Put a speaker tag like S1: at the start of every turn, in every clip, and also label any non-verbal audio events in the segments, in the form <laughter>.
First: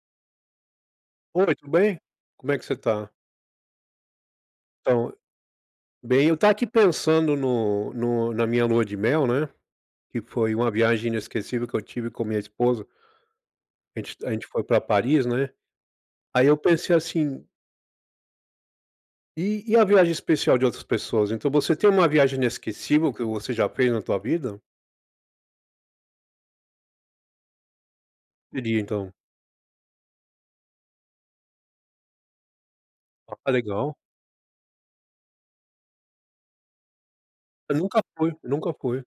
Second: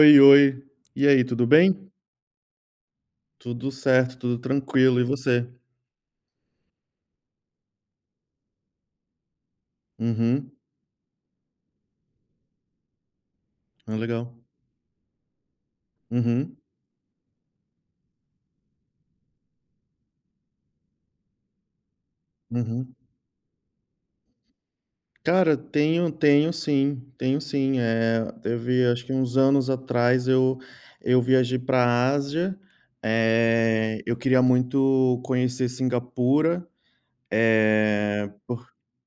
S1: Oi, oi. E aí, tudo
S2: Oi, tudo
S1: bem?
S2: bem? Como é que você tá?
S1: Tudo certo, tudo tranquilo e
S2: Então,
S1: você?
S2: bem, eu tava aqui pensando no no na minha lua de mel, né, que
S1: Uhum.
S2: foi uma viagem inesquecível que eu tive com a minha esposa.
S1: Ah,
S2: A gente a
S1: legal.
S2: gente foi pra Paris, né. Aí,
S1: Uhum.
S2: eu pensei, assim e e a viagem especial de outras pessoas? Então você tem uma viagem
S1: Uhum.
S2: inesquecível que você já fez na tua vida?
S1: Cara, tenho tenho sim. Tenho sim, eh,
S2: Seria
S1: teve acho
S2: então.
S1: que uns anos atrás. Eu eu viajei pra Ásia.
S2: Ah, legal.
S1: Eh, eu queria muito conhecer Singapura,
S2: Eu nunca
S1: eh,
S2: fui.
S1: por
S2: Nunca fui.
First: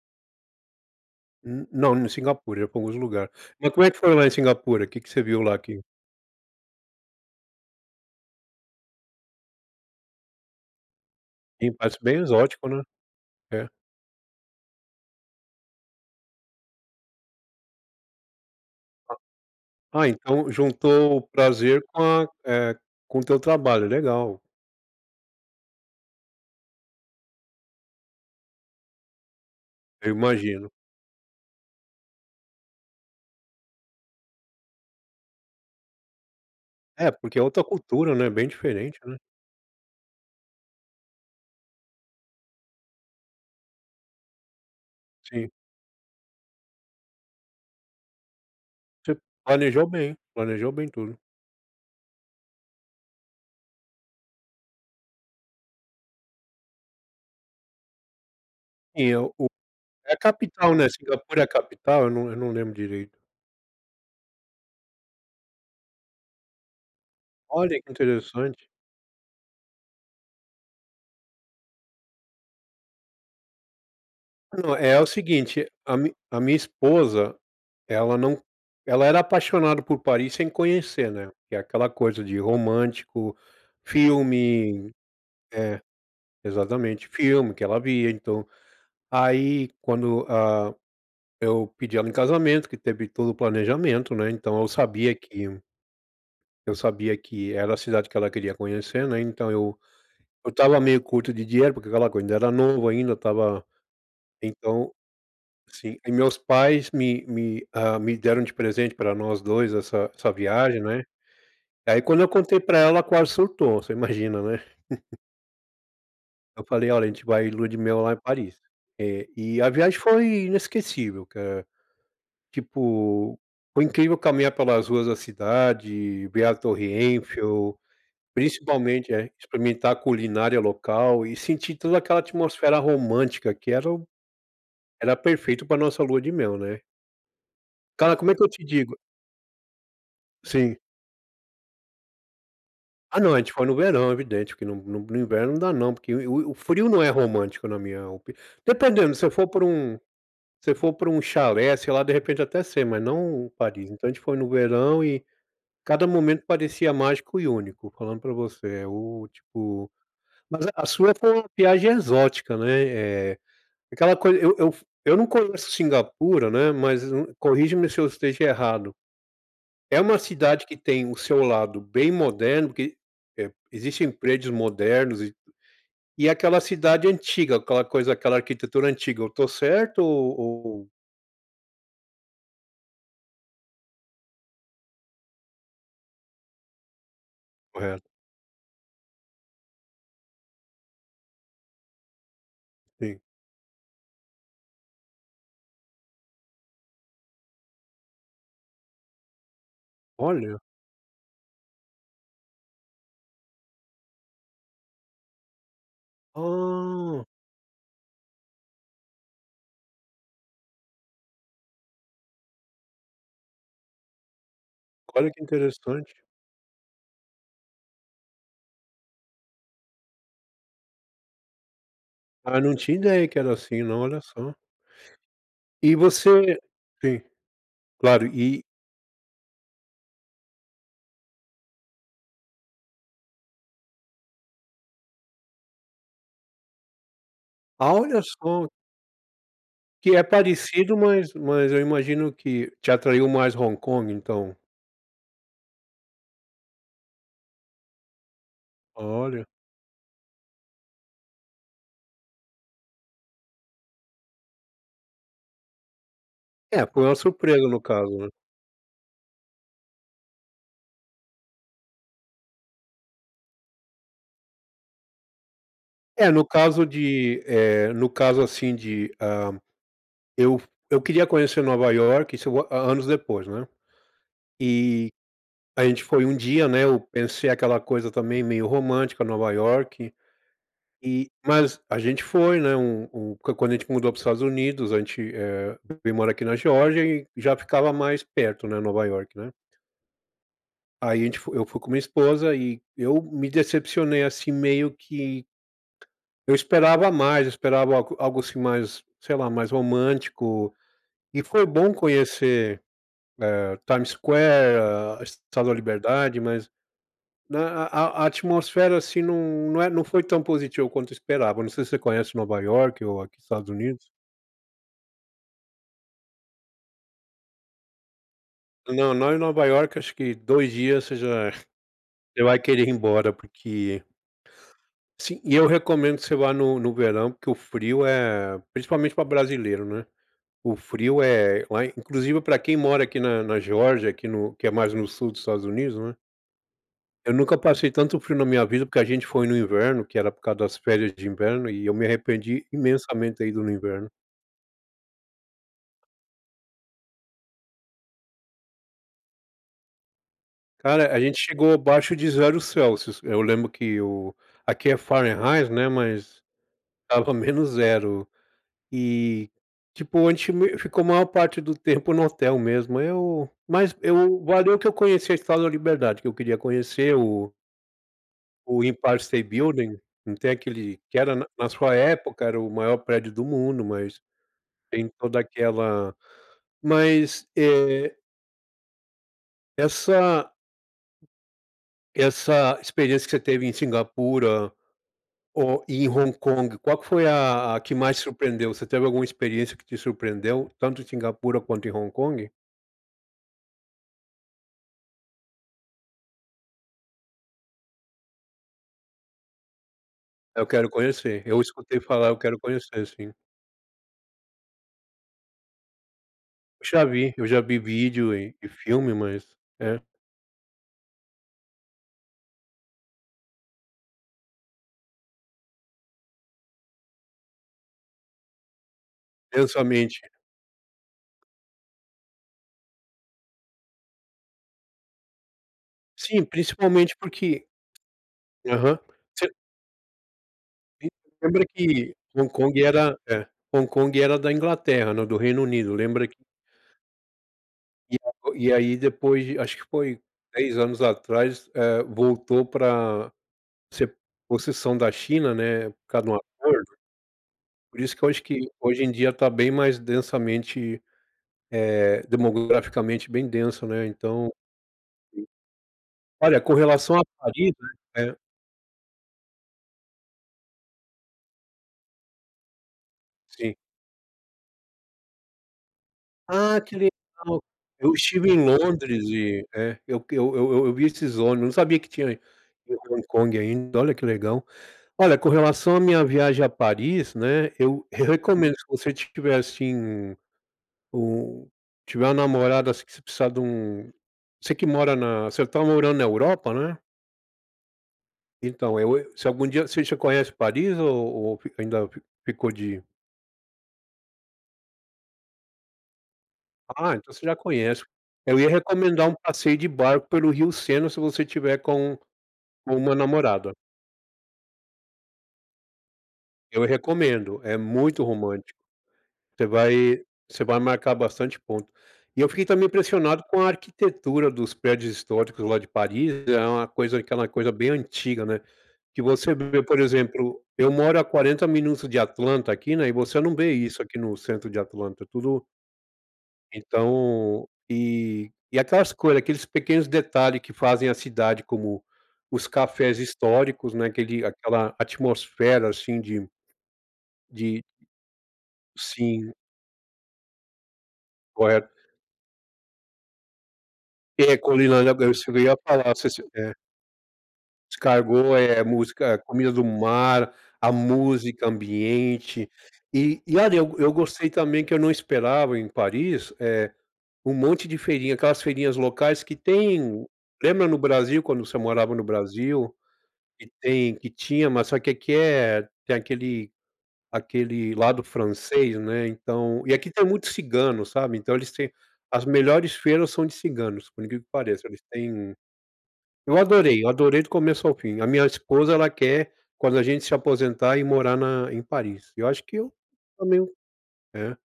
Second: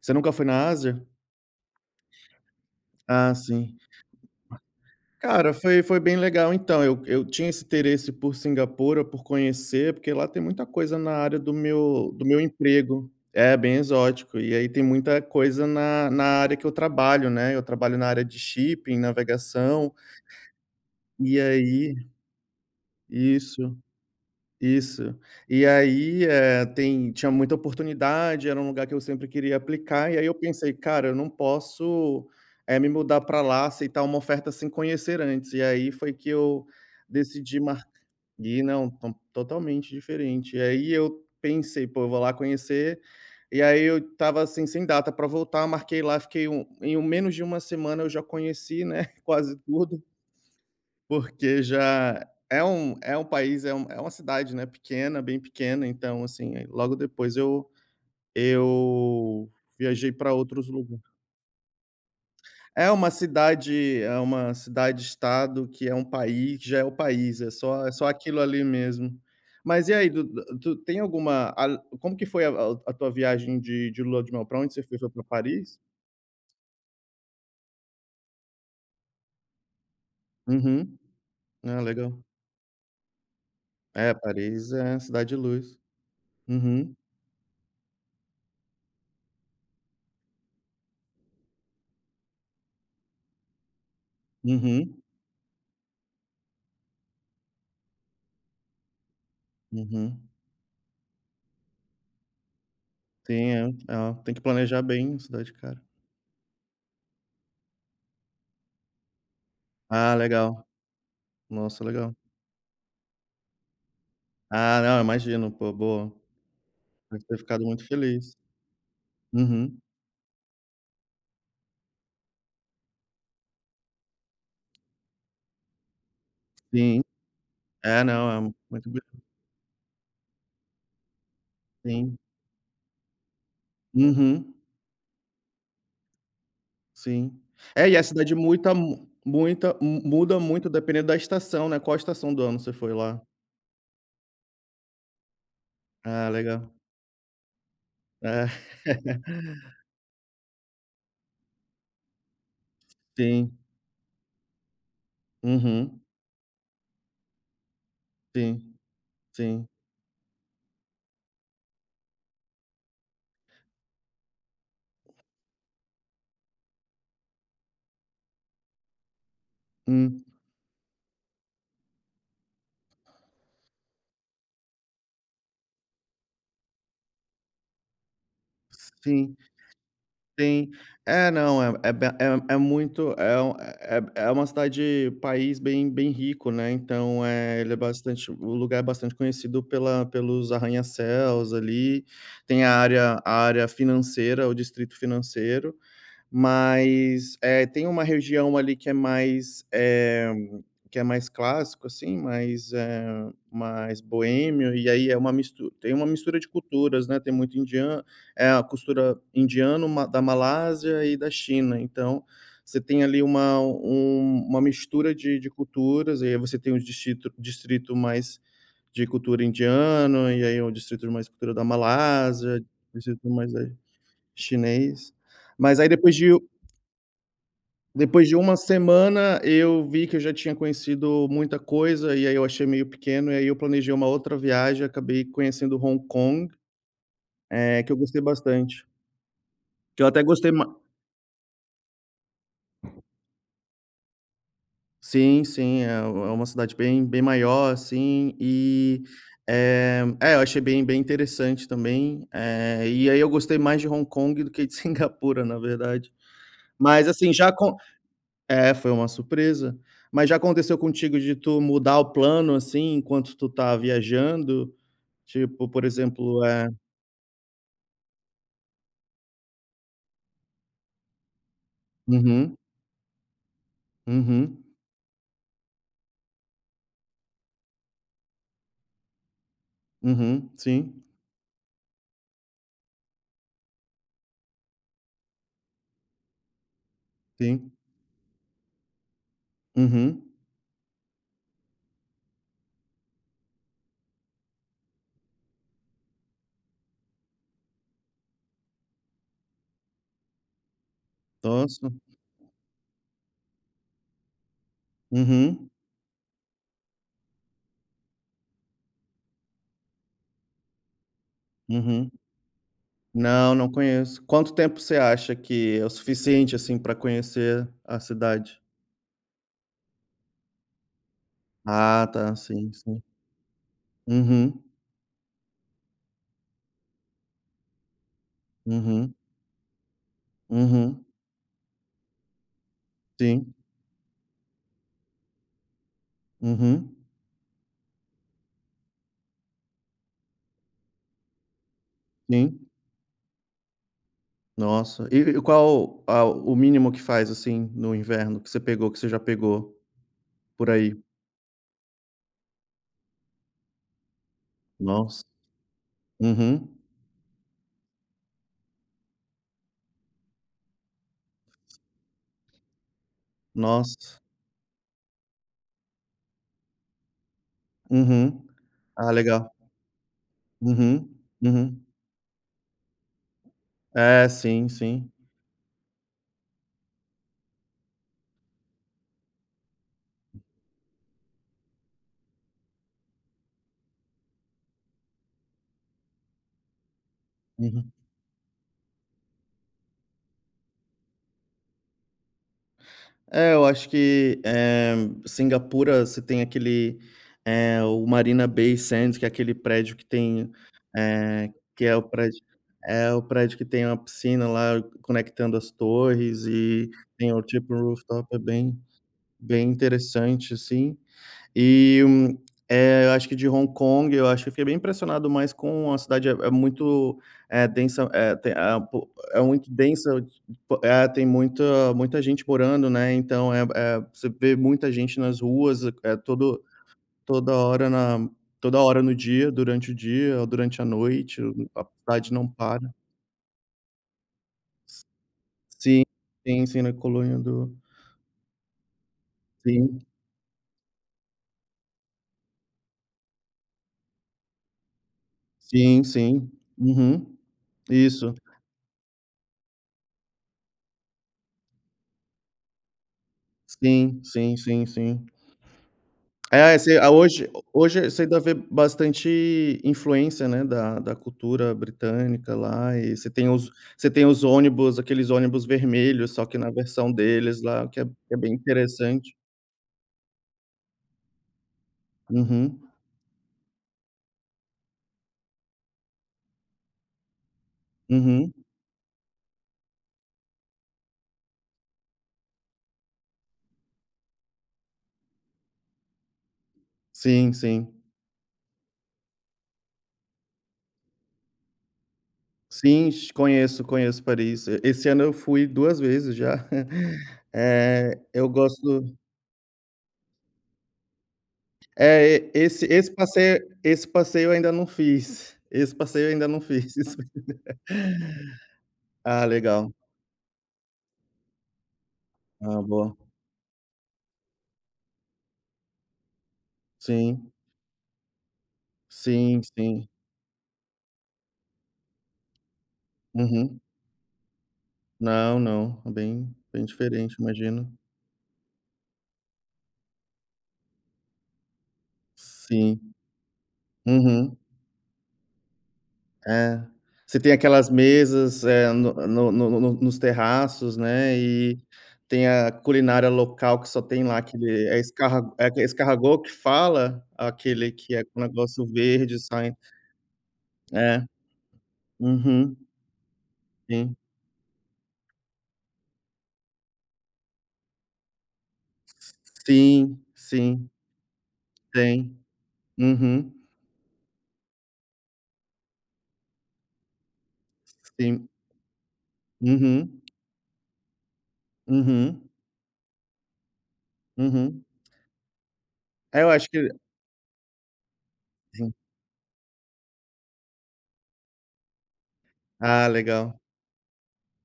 S1: Você nunca foi na Ásia?
S2: N não em Singapura, já fomos no lugar.
S1: Ah,
S2: Mas
S1: sim.
S2: como é que foi lá em Singapura? Que que você viu
S1: Cara,
S2: lá que
S1: foi foi bem legal. Então eu eu tinha esse interesse por Singapura, por conhecer, porque lá tem muita coisa na área do
S2: E parece
S1: meu
S2: bem
S1: do meu
S2: exótico, né?
S1: emprego. É,
S2: É.
S1: bem exótico. E aí, tem muita coisa na na área que eu trabalho, né. Eu trabalho na área de shipping,
S2: Ah.
S1: navegação.
S2: Ah, então juntou o
S1: E
S2: prazer
S1: aí
S2: com a eh, com o teu
S1: Isso.
S2: trabalho. Legal.
S1: Isso. E aí, eh, tem tinha muita oportunidade. Era um lugar que eu sempre queria aplicar.
S2: Eu
S1: E aí, eu
S2: imagino.
S1: pensei: "Cara, eu não posso, eh, me mudar pra lá, aceitar uma oferta sem conhecer antes". E aí, foi que eu
S2: É, porque é
S1: decidi
S2: outra
S1: mar
S2: cultura, né? Bem
S1: e não
S2: diferente,
S1: ton
S2: né?
S1: totalmente diferente. E aí, eu pensei: "Pô, eu vou lá conhecer". E aí, eu estava, assim, sem data para
S2: Sim.
S1: voltar. Marquei lá, fiquei 1 em menos de 1 semana, eu já conheci, né,
S2: Você
S1: quase
S2: planejou
S1: tudo.
S2: bem. Planejou bem tudo.
S1: Porque já é um é um país é um é uma cidade, né, pequena bem pequena, então, assim, aí, logo depois eu
S2: Sim, é o
S1: eu viajei
S2: é a
S1: pra outros
S2: capital, né?
S1: lugar.
S2: Singapura é a capital? Eu não eu não lembro
S1: É
S2: direito.
S1: uma cidade é uma cidade-estado, que é um país que já é o país. É
S2: Olha,
S1: só
S2: que
S1: é só aquilo
S2: interessante.
S1: ali mesmo. Mas, e aí, tu dá tu tem alguma al como que foi a a a tua viagem de de Lua de Mel? Pra onde
S2: Não,
S1: você foi?
S2: é o
S1: Foi pra
S2: seguinte:
S1: Paris?
S2: a mi a minha esposa, ela não ela era apaixonada por Paris sem
S1: Uhum.
S2: conhecer, né? Que é
S1: Ah,
S2: aquela coisa
S1: legal.
S2: de romântico,
S1: É, Paris
S2: filme
S1: é a Cidade Luz.
S2: é,
S1: Uhum.
S2: exatamente. Filme que ela via. Então aí, quando, ah, eu pedi ela em casamento, que teve todo o planejamento, né? Então eu
S1: Uhum.
S2: sabia que Eu sabia que era a cidade que ela queria conhecer, né, então eu,
S1: Uhum.
S2: eu estava meio curto de dinheiro, porque aquela coisa, ainda era novo, ainda
S1: Tem, é,
S2: estava
S1: é, tem que planejar
S2: então
S1: bem é, cidade cara.
S2: sim, e meus pais me me ah, me deram de presente para nós dois essa
S1: Ah,
S2: essa
S1: legal.
S2: viagem, né,
S1: Nossa
S2: aí,
S1: legal.
S2: quando eu contei para ela, quase surtou. Você imagina, né?
S1: Ah, não, eu
S2: <laughs>
S1: imagino, pô, boa.
S2: Eu falei, olha, a gente
S1: Deve ter
S2: vai
S1: ficado
S2: lua de
S1: muito
S2: mel lá em
S1: feliz.
S2: Paris, eh, e a
S1: Uhum.
S2: viagem foi inesquecível, cara. Tipo, foi incrível caminhar pelas ruas da cidade. Ver a Torre
S1: Sim.
S2: Eiffel,
S1: É, não é muito.
S2: principalmente,
S1: <unintelligible>
S2: eh, e experimentar a culinária local e sentir toda
S1: Sim.
S2: aquela atmosfera romântica, que era o
S1: Uhum.
S2: era perfeito para a nossa lua de mel, né?
S1: Sim, é, e a
S2: Cara, como é
S1: cidade
S2: que eu te
S1: muita
S2: digo?
S1: mu muita mu muda muito,
S2: Sim.
S1: dependendo da estação, né, qual estação do ano você foi
S2: Ah,
S1: lá?
S2: não, a gente foi no verão, evidente que no no no inverno não dá, não, porque
S1: Ah,
S2: o o
S1: legal.
S2: frio não é romântico, na minha opi
S1: É.
S2: dependendo se eu for para
S1: <laughs>
S2: um se for para um chalé, sei lá, de repente até ser, mas não em
S1: Sim.
S2: Paris. Então, a gente foi no verão, e
S1: Uhum.
S2: cada momento parecia mágico e único, falando para
S1: Sim,
S2: você é o
S1: sim.
S2: tipo, mas a sua foi uma viagem exótica, né, eh, aquela coisa, eu eu eu não conheço Cingapura, né, mas corrige-me se eu esteja errado. É uma
S1: Hum.
S2: cidade que tem o seu lado bem moderno, porque, eh, existem prédios modernos e e aquela cidade antiga, aquela coisa, aquela arquitetura antiga, eu
S1: Sim.
S2: estou certo ou
S1: Sim,
S2: ou?
S1: é, não é é bem, é é muito, é um é é é uma cidade país bem bem rico, né, então eh, ele é
S2: Correto.
S1: bastante. O lugar é bastante conhecido pela pelos arranha-céus, ali. Tem a área
S2: Sim.
S1: a área financeira, o distrito financeiro. Mas é, tem uma região ali que é mais eh
S2: Olha.
S1: que é mais clássico assim, mais eh, mais boêmio. E aí é uma mistu tem uma mistura de culturas, né?
S2: Ah.
S1: Tem muito indiano, é a cultura indiana, ma da Malásia e da China. Então você tem ali uma um uma mistura
S2: Olha
S1: de
S2: que
S1: de
S2: interessante.
S1: culturas. E aí você tem um distrito distrito mais de cultura indiana, e aí é um distrito mais cultura da Malásia,
S2: Ah, não tinha ideia
S1: distrito
S2: que era
S1: mais aí
S2: assim, não, olha só.
S1: chinês. Mas aí,
S2: E
S1: depois de
S2: você sim, claro,
S1: depois de uma
S2: e
S1: semana, eu vi que eu já tinha conhecido muita coisa e aí eu achei meio pequeno. E aí eu planejei uma outra viagem e acabei conhecendo Hong Kong. Eh que
S2: Ah,
S1: eu
S2: olha
S1: gostei
S2: só!
S1: bastante. Que eu
S2: Que é
S1: até gostei ma
S2: parecido, mas mas eu imagino que te atraiu mais Hong Kong, então?
S1: Sim, sim, é é uma cidade bem bem maior, assim. E,
S2: Olha.
S1: eh, é, eu achei bem bem interessante também, eh, e aí eu gostei mais de Hong Kong do que de Singapura, na verdade,
S2: É, foi
S1: mas,
S2: uma
S1: assim, já
S2: surpresa
S1: acon
S2: no caso, né?
S1: é, foi uma surpresa, mas já aconteceu contigo de tu mudar o plano, assim, enquanto tu tá viajando, tipo, por
S2: É, no
S1: exemplo, eh
S2: caso de, eh, no caso assim de, hã, eu fu eu queria conhecer Nova Iorque, se
S1: Uhum.
S2: anos depois, né.
S1: Uhum.
S2: E a gente foi um dia, né. Eu pensei aquela coisa também meio romântica, Nova Iorque.
S1: Uhum, sim.
S2: E mas a gente foi, né. Um um quando a gente mudou para os Estados Unidos, a gente, eh, veio mora aqui na Geórgia e já
S1: Sim.
S2: ficava mais perto, né, Nova Iorque, né?
S1: Uhum.
S2: Aí a gente foi eu fui com minha esposa e eu me decepcionei, assim, meio que eu esperava mais, eu esperava algo algo, assim, mais, sei lá, mais romântico, e foi
S1: Nossa.
S2: bom conhecer, eh, Times Square,
S1: Uhum.
S2: Estátua da Liberdade, mas né, a a a atmosfera, assim, não não é não foi tão positiva quanto eu esperava. Não sei se você
S1: Uhum.
S2: conhece Nova Iorque ou aqui
S1: Não,
S2: Estados
S1: não
S2: Unidos.
S1: conheço. Quanto tempo você acha que é o suficiente, assim, pra conhecer a cidade?
S2: Não. Não em Nova Iorque. Acho que 2 dias você já
S1: Ah, tá
S2: já vai
S1: sim,
S2: querer ir
S1: sim.
S2: embora, porque
S1: Uhum.
S2: Sim. E eu recomendo que você vá no no verão, porque o frio é principalmente
S1: Uhum.
S2: para brasileiro, não é? O
S1: Uhum.
S2: frio é lá inclusive pra quem mora aqui na
S1: Sim.
S2: na Geórgia, aqui no que é mais no sul dos Estados Unidos, né.
S1: Uhum.
S2: Eu nunca passei tanto frio na minha vida, porque a gente foi no inverno, que era por causa das férias de inverno, e eu me arrependi
S1: Sim.
S2: imensamente ter ido no inverno.
S1: Nossa! E e qual ao o mínimo que faz, assim, no inverno que você pegou? Que você já pegou por aí?
S2: Cara, a gente chegou abaixo de 0 C Eu lembro que o aqui é
S1: Nossa.
S2: Fahrenheit, né. Mas
S1: Uhum.
S2: estava -0 C e tipo, an te me ficou maior parte do tempo no hotel mesmo. Eu mas
S1: Nossa!
S2: eu valeu que eu conheci a Estátua da Liberdade que eu queria conhecer o
S1: Uhum.
S2: o
S1: Ah,
S2: Empire State
S1: legal.
S2: Building. Não tem aquele
S1: Uhum.
S2: que era na na
S1: Uhum.
S2: sua época, era o maior prédio do mundo, mas
S1: É. Sim,
S2: tem
S1: sim.
S2: toda aquela mas é Essa essa experiência que você teve em Singapura ou em Hong Kong, qual que foi a a
S1: Uhum.
S2: que mais surpreendeu? Você teve alguma experiência que te surpreendeu, tanto em Singapura quanto em Hong Kong?
S1: É, eu acho que, eh, Singapura, você tem aquele, eh, o Marina Bay Sands, que é aquele prédio que tem,
S2: Eu quero conhecer.
S1: eh
S2: Eu
S1: que é
S2: escutei
S1: o
S2: falar. Eu
S1: prédio
S2: quero conhecer,
S1: eh, o
S2: sim.
S1: prédio que tem uma piscina, lá, conectando as torres
S2: Eu
S1: e
S2: já
S1: tem
S2: vi.
S1: o,
S2: Eu já
S1: tipo,
S2: vi
S1: rooftop.
S2: vídeo
S1: É
S2: e e
S1: bem
S2: filme, mas
S1: bem
S2: é.
S1: interessante, assim. E, hum, eh, eu acho que de Hong Kong, eu acho que eu fiquei bem impressionado mais com a cidade. É é muito é densa eh, tem a, eh, po é muito densa
S2: Densamente.
S1: é, tem muita muita gente morando, né? Então, eh eh, você vê muita gente nas ruas. É
S2: Sim,
S1: todo
S2: principalmente
S1: toda
S2: porque
S1: hora na toda
S2: aham.
S1: hora no dia,
S2: Você
S1: durante o dia ou durante a
S2: E
S1: noite.
S2: lembra
S1: A
S2: que
S1: cidade não
S2: Hong Kong
S1: para.
S2: era É, Hong Kong era da Inglaterra não, do Reino Unido.
S1: Sim.
S2: Lembra que
S1: Sim, sim. Na Colônia do
S2: <unintelligible> e aí, depois de acho que
S1: Sim.
S2: foi 10 anos atrás, eh, voltou pra ser possessão da China, né, por
S1: Sim,
S2: causa de um
S1: sim.
S2: acordo.
S1: Uhum.
S2: Por isso que eu
S1: Isso.
S2: acho que, hoje em dia, tá bem mais densamente eh, demograficamente, bem denso, né?
S1: Sim,
S2: Então
S1: sim, sim, sim.
S2: Olha,
S1: É
S2: com
S1: esse a
S2: relação à
S1: hoje
S2: Paris,
S1: hoje você
S2: é
S1: ainda ver bastante influência, né, da da cultura britânica lá. E você tem os
S2: Sim.
S1: você tem os ônibus, aqueles ônibus vermelhos, só que na
S2: Ah, que legal.
S1: versão deles lá, que é
S2: Eu
S1: é
S2: estive
S1: bem
S2: em Londres
S1: interessante.
S2: e, eh, eu eu eu eu eu vi esses ônibus, não sabia que tinha
S1: Uhum.
S2: em Hong Kong ainda. Olha, que legal. Olha, com relação à minha viagem a Paris, né. Eu eu
S1: Uhum.
S2: recomendo se você tiver, assim, um tiver uma namorada, assim, que você precisar dum você que mora na você tá morando na Europa, né?
S1: Sim, sim.
S2: Então, eu eu se algum dia você já conhece Paris, ou ou ainda fic ficou de ir?
S1: Sim, shi Conheço, conheço Paris, e esse ano eu fui 2 vezes já,
S2: Ah, então
S1: <chuckles>
S2: você já conhece.
S1: eh, eu
S2: Eu ia
S1: gosto
S2: recomendar um passeio de barco pelo Rio Sena, se você tiver com
S1: É, e esse
S2: com
S1: esse
S2: uma
S1: passeio
S2: namorada.
S1: esse passeio eu ainda não fiz, esse passeio ainda não
S2: Eu
S1: fiz. <laughs> Isso!
S2: recomendo, é muito romântico,
S1: Ah,
S2: você
S1: legal.
S2: vai você vai marcar bastante ponto. E eu fiquei
S1: Ah,
S2: também
S1: boa.
S2: impressionado com a arquitetura dos prédios históricos lá de Paris, é uma coisa aquela
S1: Sim.
S2: coisa bem antiga, né? Que você
S1: Sim,
S2: vê, por
S1: sim.
S2: exemplo, eu moro a 40 minutos de Atlanta aqui, né, e você não vê
S1: Uhum.
S2: isso aqui no centro de Atlanta,
S1: Não,
S2: tudo
S1: não. É bem bem diferente,
S2: Então,
S1: imagino.
S2: e e aquelas coisas, aqueles pequenos detalhe que fazem a cidade, como os
S1: Sim.
S2: cafés históricos, né, aquele
S1: Uhum.
S2: aquela atmosfera assim de
S1: É? Você tem
S2: de
S1: aquelas mesas, eh, no
S2: Sim.
S1: no no no no nos terraços, né, e
S2: Correto.
S1: tem a culinária local, que só tem lá,
S2: É,
S1: aquele
S2: comi
S1: é
S2: lá na Bélgica
S1: escarg
S2: também,
S1: é
S2: eu ia falar, se
S1: escargot
S2: se,
S1: que
S2: é
S1: fala? Aquele que é um
S2: Escargot, eh,
S1: negócio
S2: a
S1: verde
S2: música,
S1: sai.
S2: comida do mar, a
S1: É.
S2: música ambiente
S1: Uhum.
S2: e e olha, eu go eu
S1: Sim.
S2: gostei também que eu não esperava em Paris, eh, um monte de feirinhas, aquelas feirinhas
S1: S
S2: locais que
S1: sim,
S2: tem, lembra
S1: sim.
S2: no Brasil, quando você morava no
S1: Têm.
S2: Brasil,
S1: Uhum.
S2: que tem que tinha, mas só que aqui é tem aquele aquele lado
S1: Sim.
S2: francês, né. Então e aqui
S1: Uhum.
S2: tem muitos cigano, sabe, então eles têm
S1: Uhum.
S2: as melhores feiras são de ciganos, por incrivel que que
S1: Uhum.
S2: pareça, eles têm
S1: É, eu
S2: Eu
S1: acho que
S2: adorei, eu adorei do começo ao fim, a minha esposa,
S1: Sim.
S2: ela quer, quando a gente se aposentar, ir morar na em Paris, e eu acho que eu
S1: Ah, legal.
S2: também. É,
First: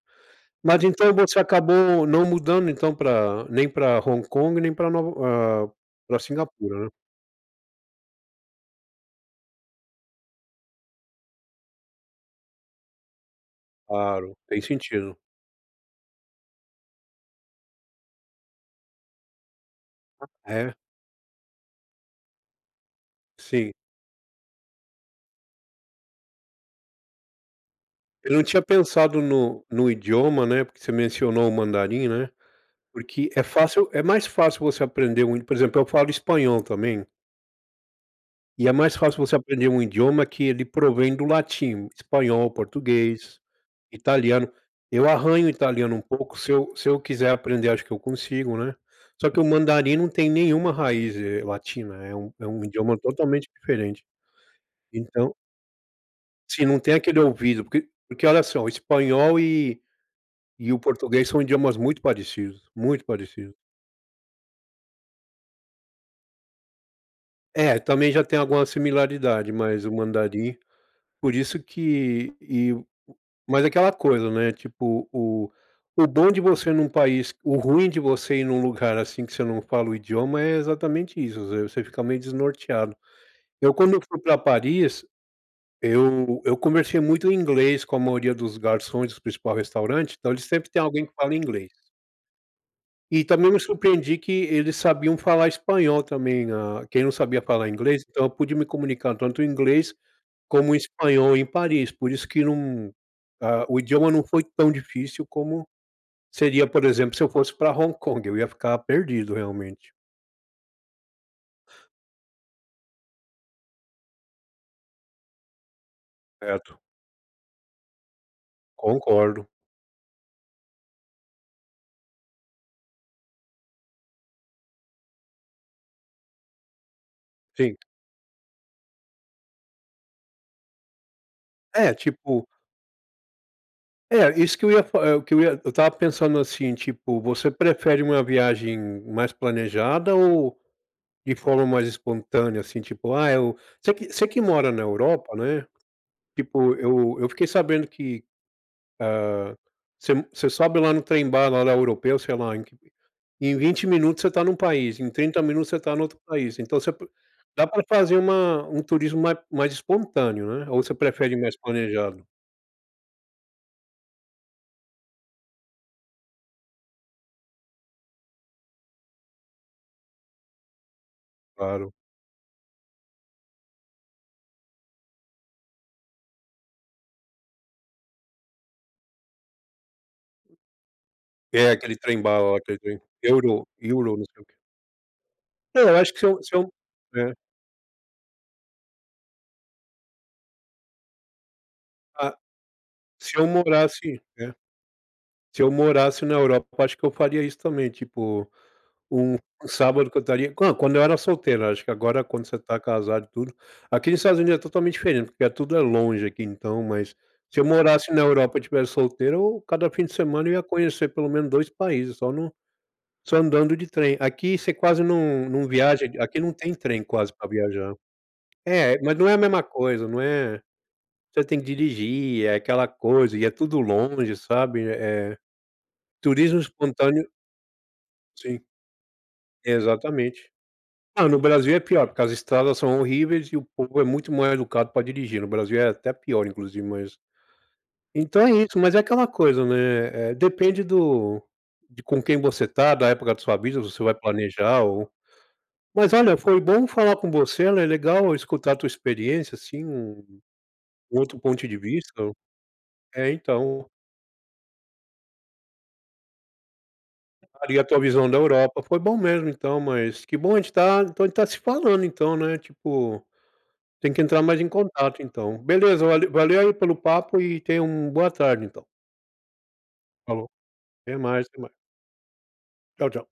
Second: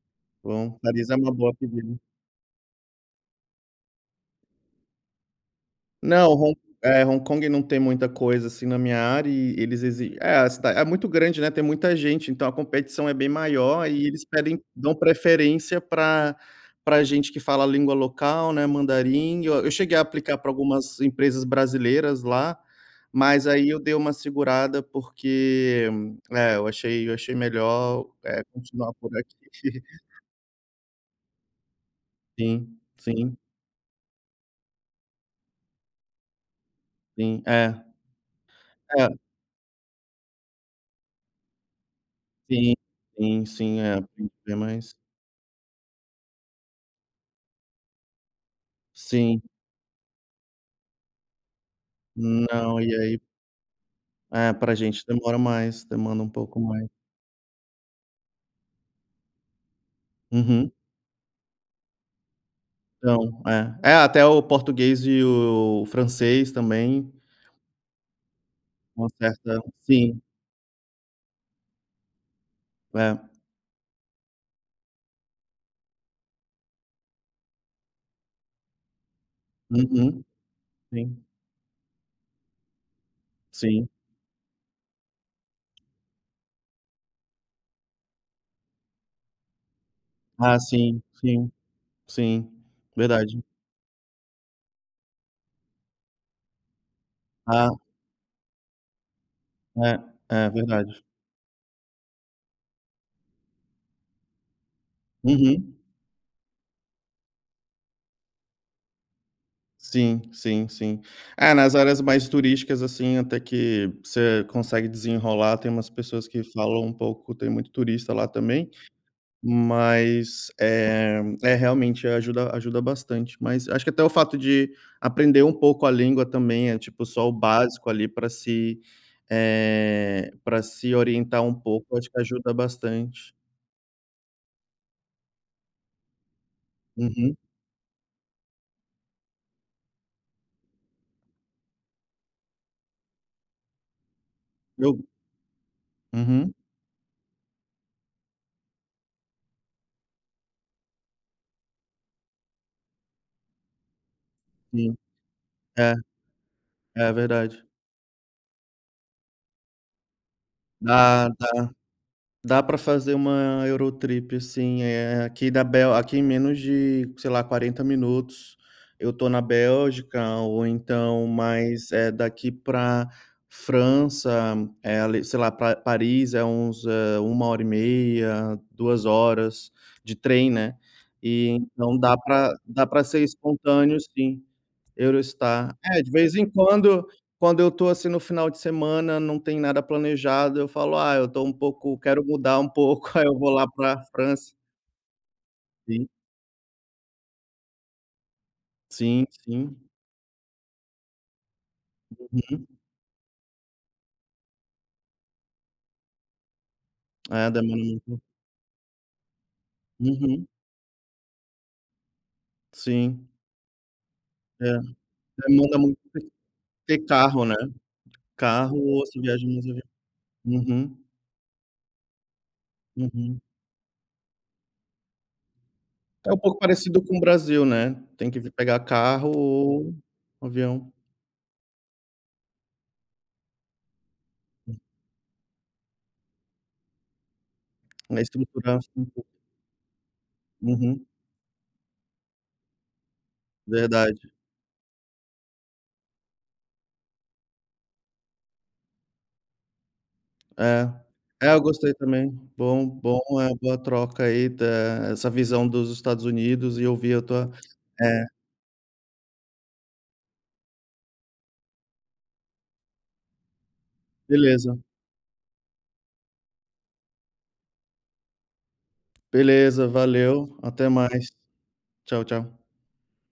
S1: Bom.
S2: mas
S1: Paris
S2: então
S1: é uma
S2: você
S1: boa pedida.
S2: acabou não mudando, então pra nem pra Hong Kong, nem para Nova eh, para
S1: Não, Hon
S2: Singapura, né?
S1: é, Hong Kong não tem muita coisa, assim, na minha área e eles exi É, a cida é muito grande, né, tem muita gente, então a competição é bem maior e eles
S2: Claro, tem
S1: pedem dão
S2: sentido.
S1: preferência pra pra gente que fala a língua local, né, mandarim, eu eu cheguei a aplicar pra
S2: É?
S1: algumas empresas brasileiras lá, mas aí
S2: Sim.
S1: eu dei uma segurada, porque, eh, eu achei, eu achei melhor,
S2: Eu
S1: eh,
S2: não tinha
S1: continuar por
S2: pensado no
S1: aqui.
S2: no idioma, né, porque você mencionou o mandarim, né,
S1: Sim,
S2: porque
S1: sim.
S2: é fácil é mais fácil você aprender um, por exemplo, eu falo espanhol também.
S1: Sim, é.
S2: E é mais
S1: É.
S2: fácil você aprender um idioma que ele provém do latim, o espanhol, o
S1: Sim,
S2: português,
S1: sim, sim. É, <unintelligible>
S2: italiano.
S1: é mais
S2: Eu arranho italiano um pouco, se eu se eu quiser aprender, acho que eu consigo, né, só que
S1: Sim.
S2: o mandarim não tem nenhuma raiz, eh, latina, é um é um
S1: Não, e
S2: idioma
S1: aí
S2: totalmente diferente.
S1: É, pra gente
S2: Então
S1: demora mais, demanda um pouco
S2: Sim, não
S1: mais.
S2: tem aquele ouvido, porque porque olha só, o espanhol e
S1: Uhum.
S2: e o português são idiomas muito parecidos, muito
S1: Então,
S2: parecidos.
S1: é. É até o português e o francês, também.
S2: É, também já tem alguma
S1: Uma
S2: similaridade,
S1: certa,
S2: mas o
S1: sim.
S2: mandarim, por isso que e u u
S1: É.
S2: mas aquela coisa, né, tipo, o o bom de você num país o ruim de você ir num lugar assim que você não fala o
S1: Uhum,
S2: idioma é exatamente
S1: sim.
S2: isso, você fica meio desnorteado. Eu
S1: Sim.
S2: quando eu fui pra Paris, eu eu conversei muito em inglês com a maioria dos garçons do principal restaurante. Então eles
S1: Ah,
S2: sempre têm
S1: sim,
S2: alguém que fala
S1: sim,
S2: inglês.
S1: sim,
S2: E
S1: verdade.
S2: também me surpreendi que eles sabiam falar espanhol também, né, ah, quem não sabia falar
S1: Ah.
S2: inglês. Então, eu pude me comunicar tanto o inglês
S1: É, é
S2: como o
S1: verdade.
S2: espanhol em Paris, por isso que não ah, o idioma não foi tão difícil como
S1: Uhum.
S2: seria, por exemplo, se eu fosse para Hong Kong, eu ia ficar perdido realmente.
S1: Sim, sim, sim. É, nas áreas mais turísticas, assim, até que você consegue desenrolar, tem umas pessoas que
S2: Certo.
S1: falam um pouco, tem muito turista lá também,
S2: Concordo.
S1: mas, eh, é, realmente ajuda ajuda bastante, mas acho que até fato de aprender um pouco a língua também, é tipo, só o
S2: Sim.
S1: básico ali, para se eh, pra se orientar um
S2: É,
S1: pouco, acho que
S2: tipo
S1: ajuda bastante.
S2: É, isso que eu ia fa eh, o que eu ia eu estava pensando assim, tipo,
S1: Uhum.
S2: você prefere uma viagem mais planejada ou de forma mais espontânea? Assim, tipo: "Ah, eu", você que você que mora na
S1: Eu
S2: Europa, né.
S1: Uhum.
S2: Tipo eu eu fiquei sabendo que, hã, você m você sobe lá no trem bala lá europeu, sei lá, em q em 20 minutos você está num
S1: Sim.
S2: país, em 30 minutos você
S1: É.
S2: está em outro país. Então você p
S1: É verdade.
S2: dá pra fazer uma um turismo mais mais espontâneo, né. Ou você
S1: Dá,
S2: prefere
S1: dá.
S2: mais planejado?
S1: Dá pra fazer uma Eurotrip sim, eh, aqui da Bel aqui em menos de, sei lá, 40 minutos eu estou na Bélgica, ou então mais,
S2: Claro.
S1: eh, daqui para França é ali sei, lá Pa Paris é uns, hã, 1,5 hora, 2 horas de trem, né. E
S2: É, aquele
S1: então dá
S2: trem bala
S1: para
S2: lá, aquele
S1: dá
S2: trem
S1: para ser
S2: euro
S1: espontâneo,
S2: euro, não
S1: sim.
S2: sei o quê.
S1: Eurostar.
S2: É, eu
S1: É de
S2: acho que se
S1: vez
S2: eu
S1: em
S2: se eu
S1: quando,
S2: é.
S1: quando eu estou, assim, no final de semana, não tem nada planejado, eu falo: "Ah, eu estou um pouco", quero
S2: Ah,
S1: mudar um pouco, <laughs> aí eu
S2: se eu
S1: vou lá para a
S2: morasse
S1: França.
S2: é. Seu
S1: Sim.
S2: morasse na Europa, eu acho que eu faria isso também, tipo,
S1: Sim,
S2: um
S1: sim.
S2: sábado que eu estaria hã, quando eu era solteiro, acho que agora quando você
S1: Uhum.
S2: está casado e tudo. Aqui nos Estados Unidos é totalmente diferente, porque é tudo é longe aqui, então, mas
S1: Eh,
S2: se eu morasse
S1: <unintelligible>
S2: na Europa e tivesse solteiro, eu cada fim de
S1: Uhum.
S2: semana eu ia conhecer pelo menos 2 países, só num
S1: Sim.
S2: só andando de trem. Aqui
S1: É.
S2: você quase não não
S1: Demanda muito
S2: viaja, aqui
S1: te
S2: aqui não tem
S1: ter
S2: trem quase
S1: carro,
S2: para
S1: né?
S2: viajar
S1: Carro
S2: É,
S1: ou
S2: mas
S1: se
S2: não é a
S1: viaja
S2: mesma
S1: <unintelligible>
S2: coisa, não é
S1: Uhum.
S2: você tem que dirigir, é aquela coisa,
S1: Uhum.
S2: e é tudo longe, sabe, eh
S1: É um pouco
S2: turismo
S1: parecido com o
S2: espontâneo
S1: Brasil, né. Tem que v
S2: Sim.
S1: pegar carro ou
S2: Exatamente.
S1: avião.
S2: Ah, no Brasil é pior, porque as estradas são horríveis e o povo é muito mal-educado para dirigir. No Brasil é até pior, inclusive, mas
S1: A
S2: então é isso,
S1: estrutura, acho
S2: mas é
S1: que um pouco
S2: aquela coisa, né, eh, depende
S1: Uhum.
S2: do de com quem você está, da época da sua vida. Você vai
S1: Verdade.
S2: planejar, ou mas olha, foi bom falar com você, né, é legal escutar a tua experiência, assim, um
S1: É.
S2: um outro
S1: É, eu
S2: ponto de
S1: gostei
S2: vista,
S1: também.
S2: o
S1: Bom bom
S2: É,
S1: eh, boa
S2: então
S1: troca aí da essa visão dos Estados Unidos, e ouvir a tua
S2: Claro, e a tua
S1: é.
S2: visão da Europa. Foi bom mesmo, então mas que bom a gente tá então a gente tá se falando, então, né. Tipo, tem que entrar mais em
S1: Beleza.
S2: contato, então. Beleza, vale valeu aí pelo papo, e tenha um boa tarde, então.
S1: Beleza.
S2: Falou.
S1: Valeu, até
S2: Até
S1: mais.
S2: mais, até mais.
S1: Tchau, tchau.
S2: Tchau, tchau.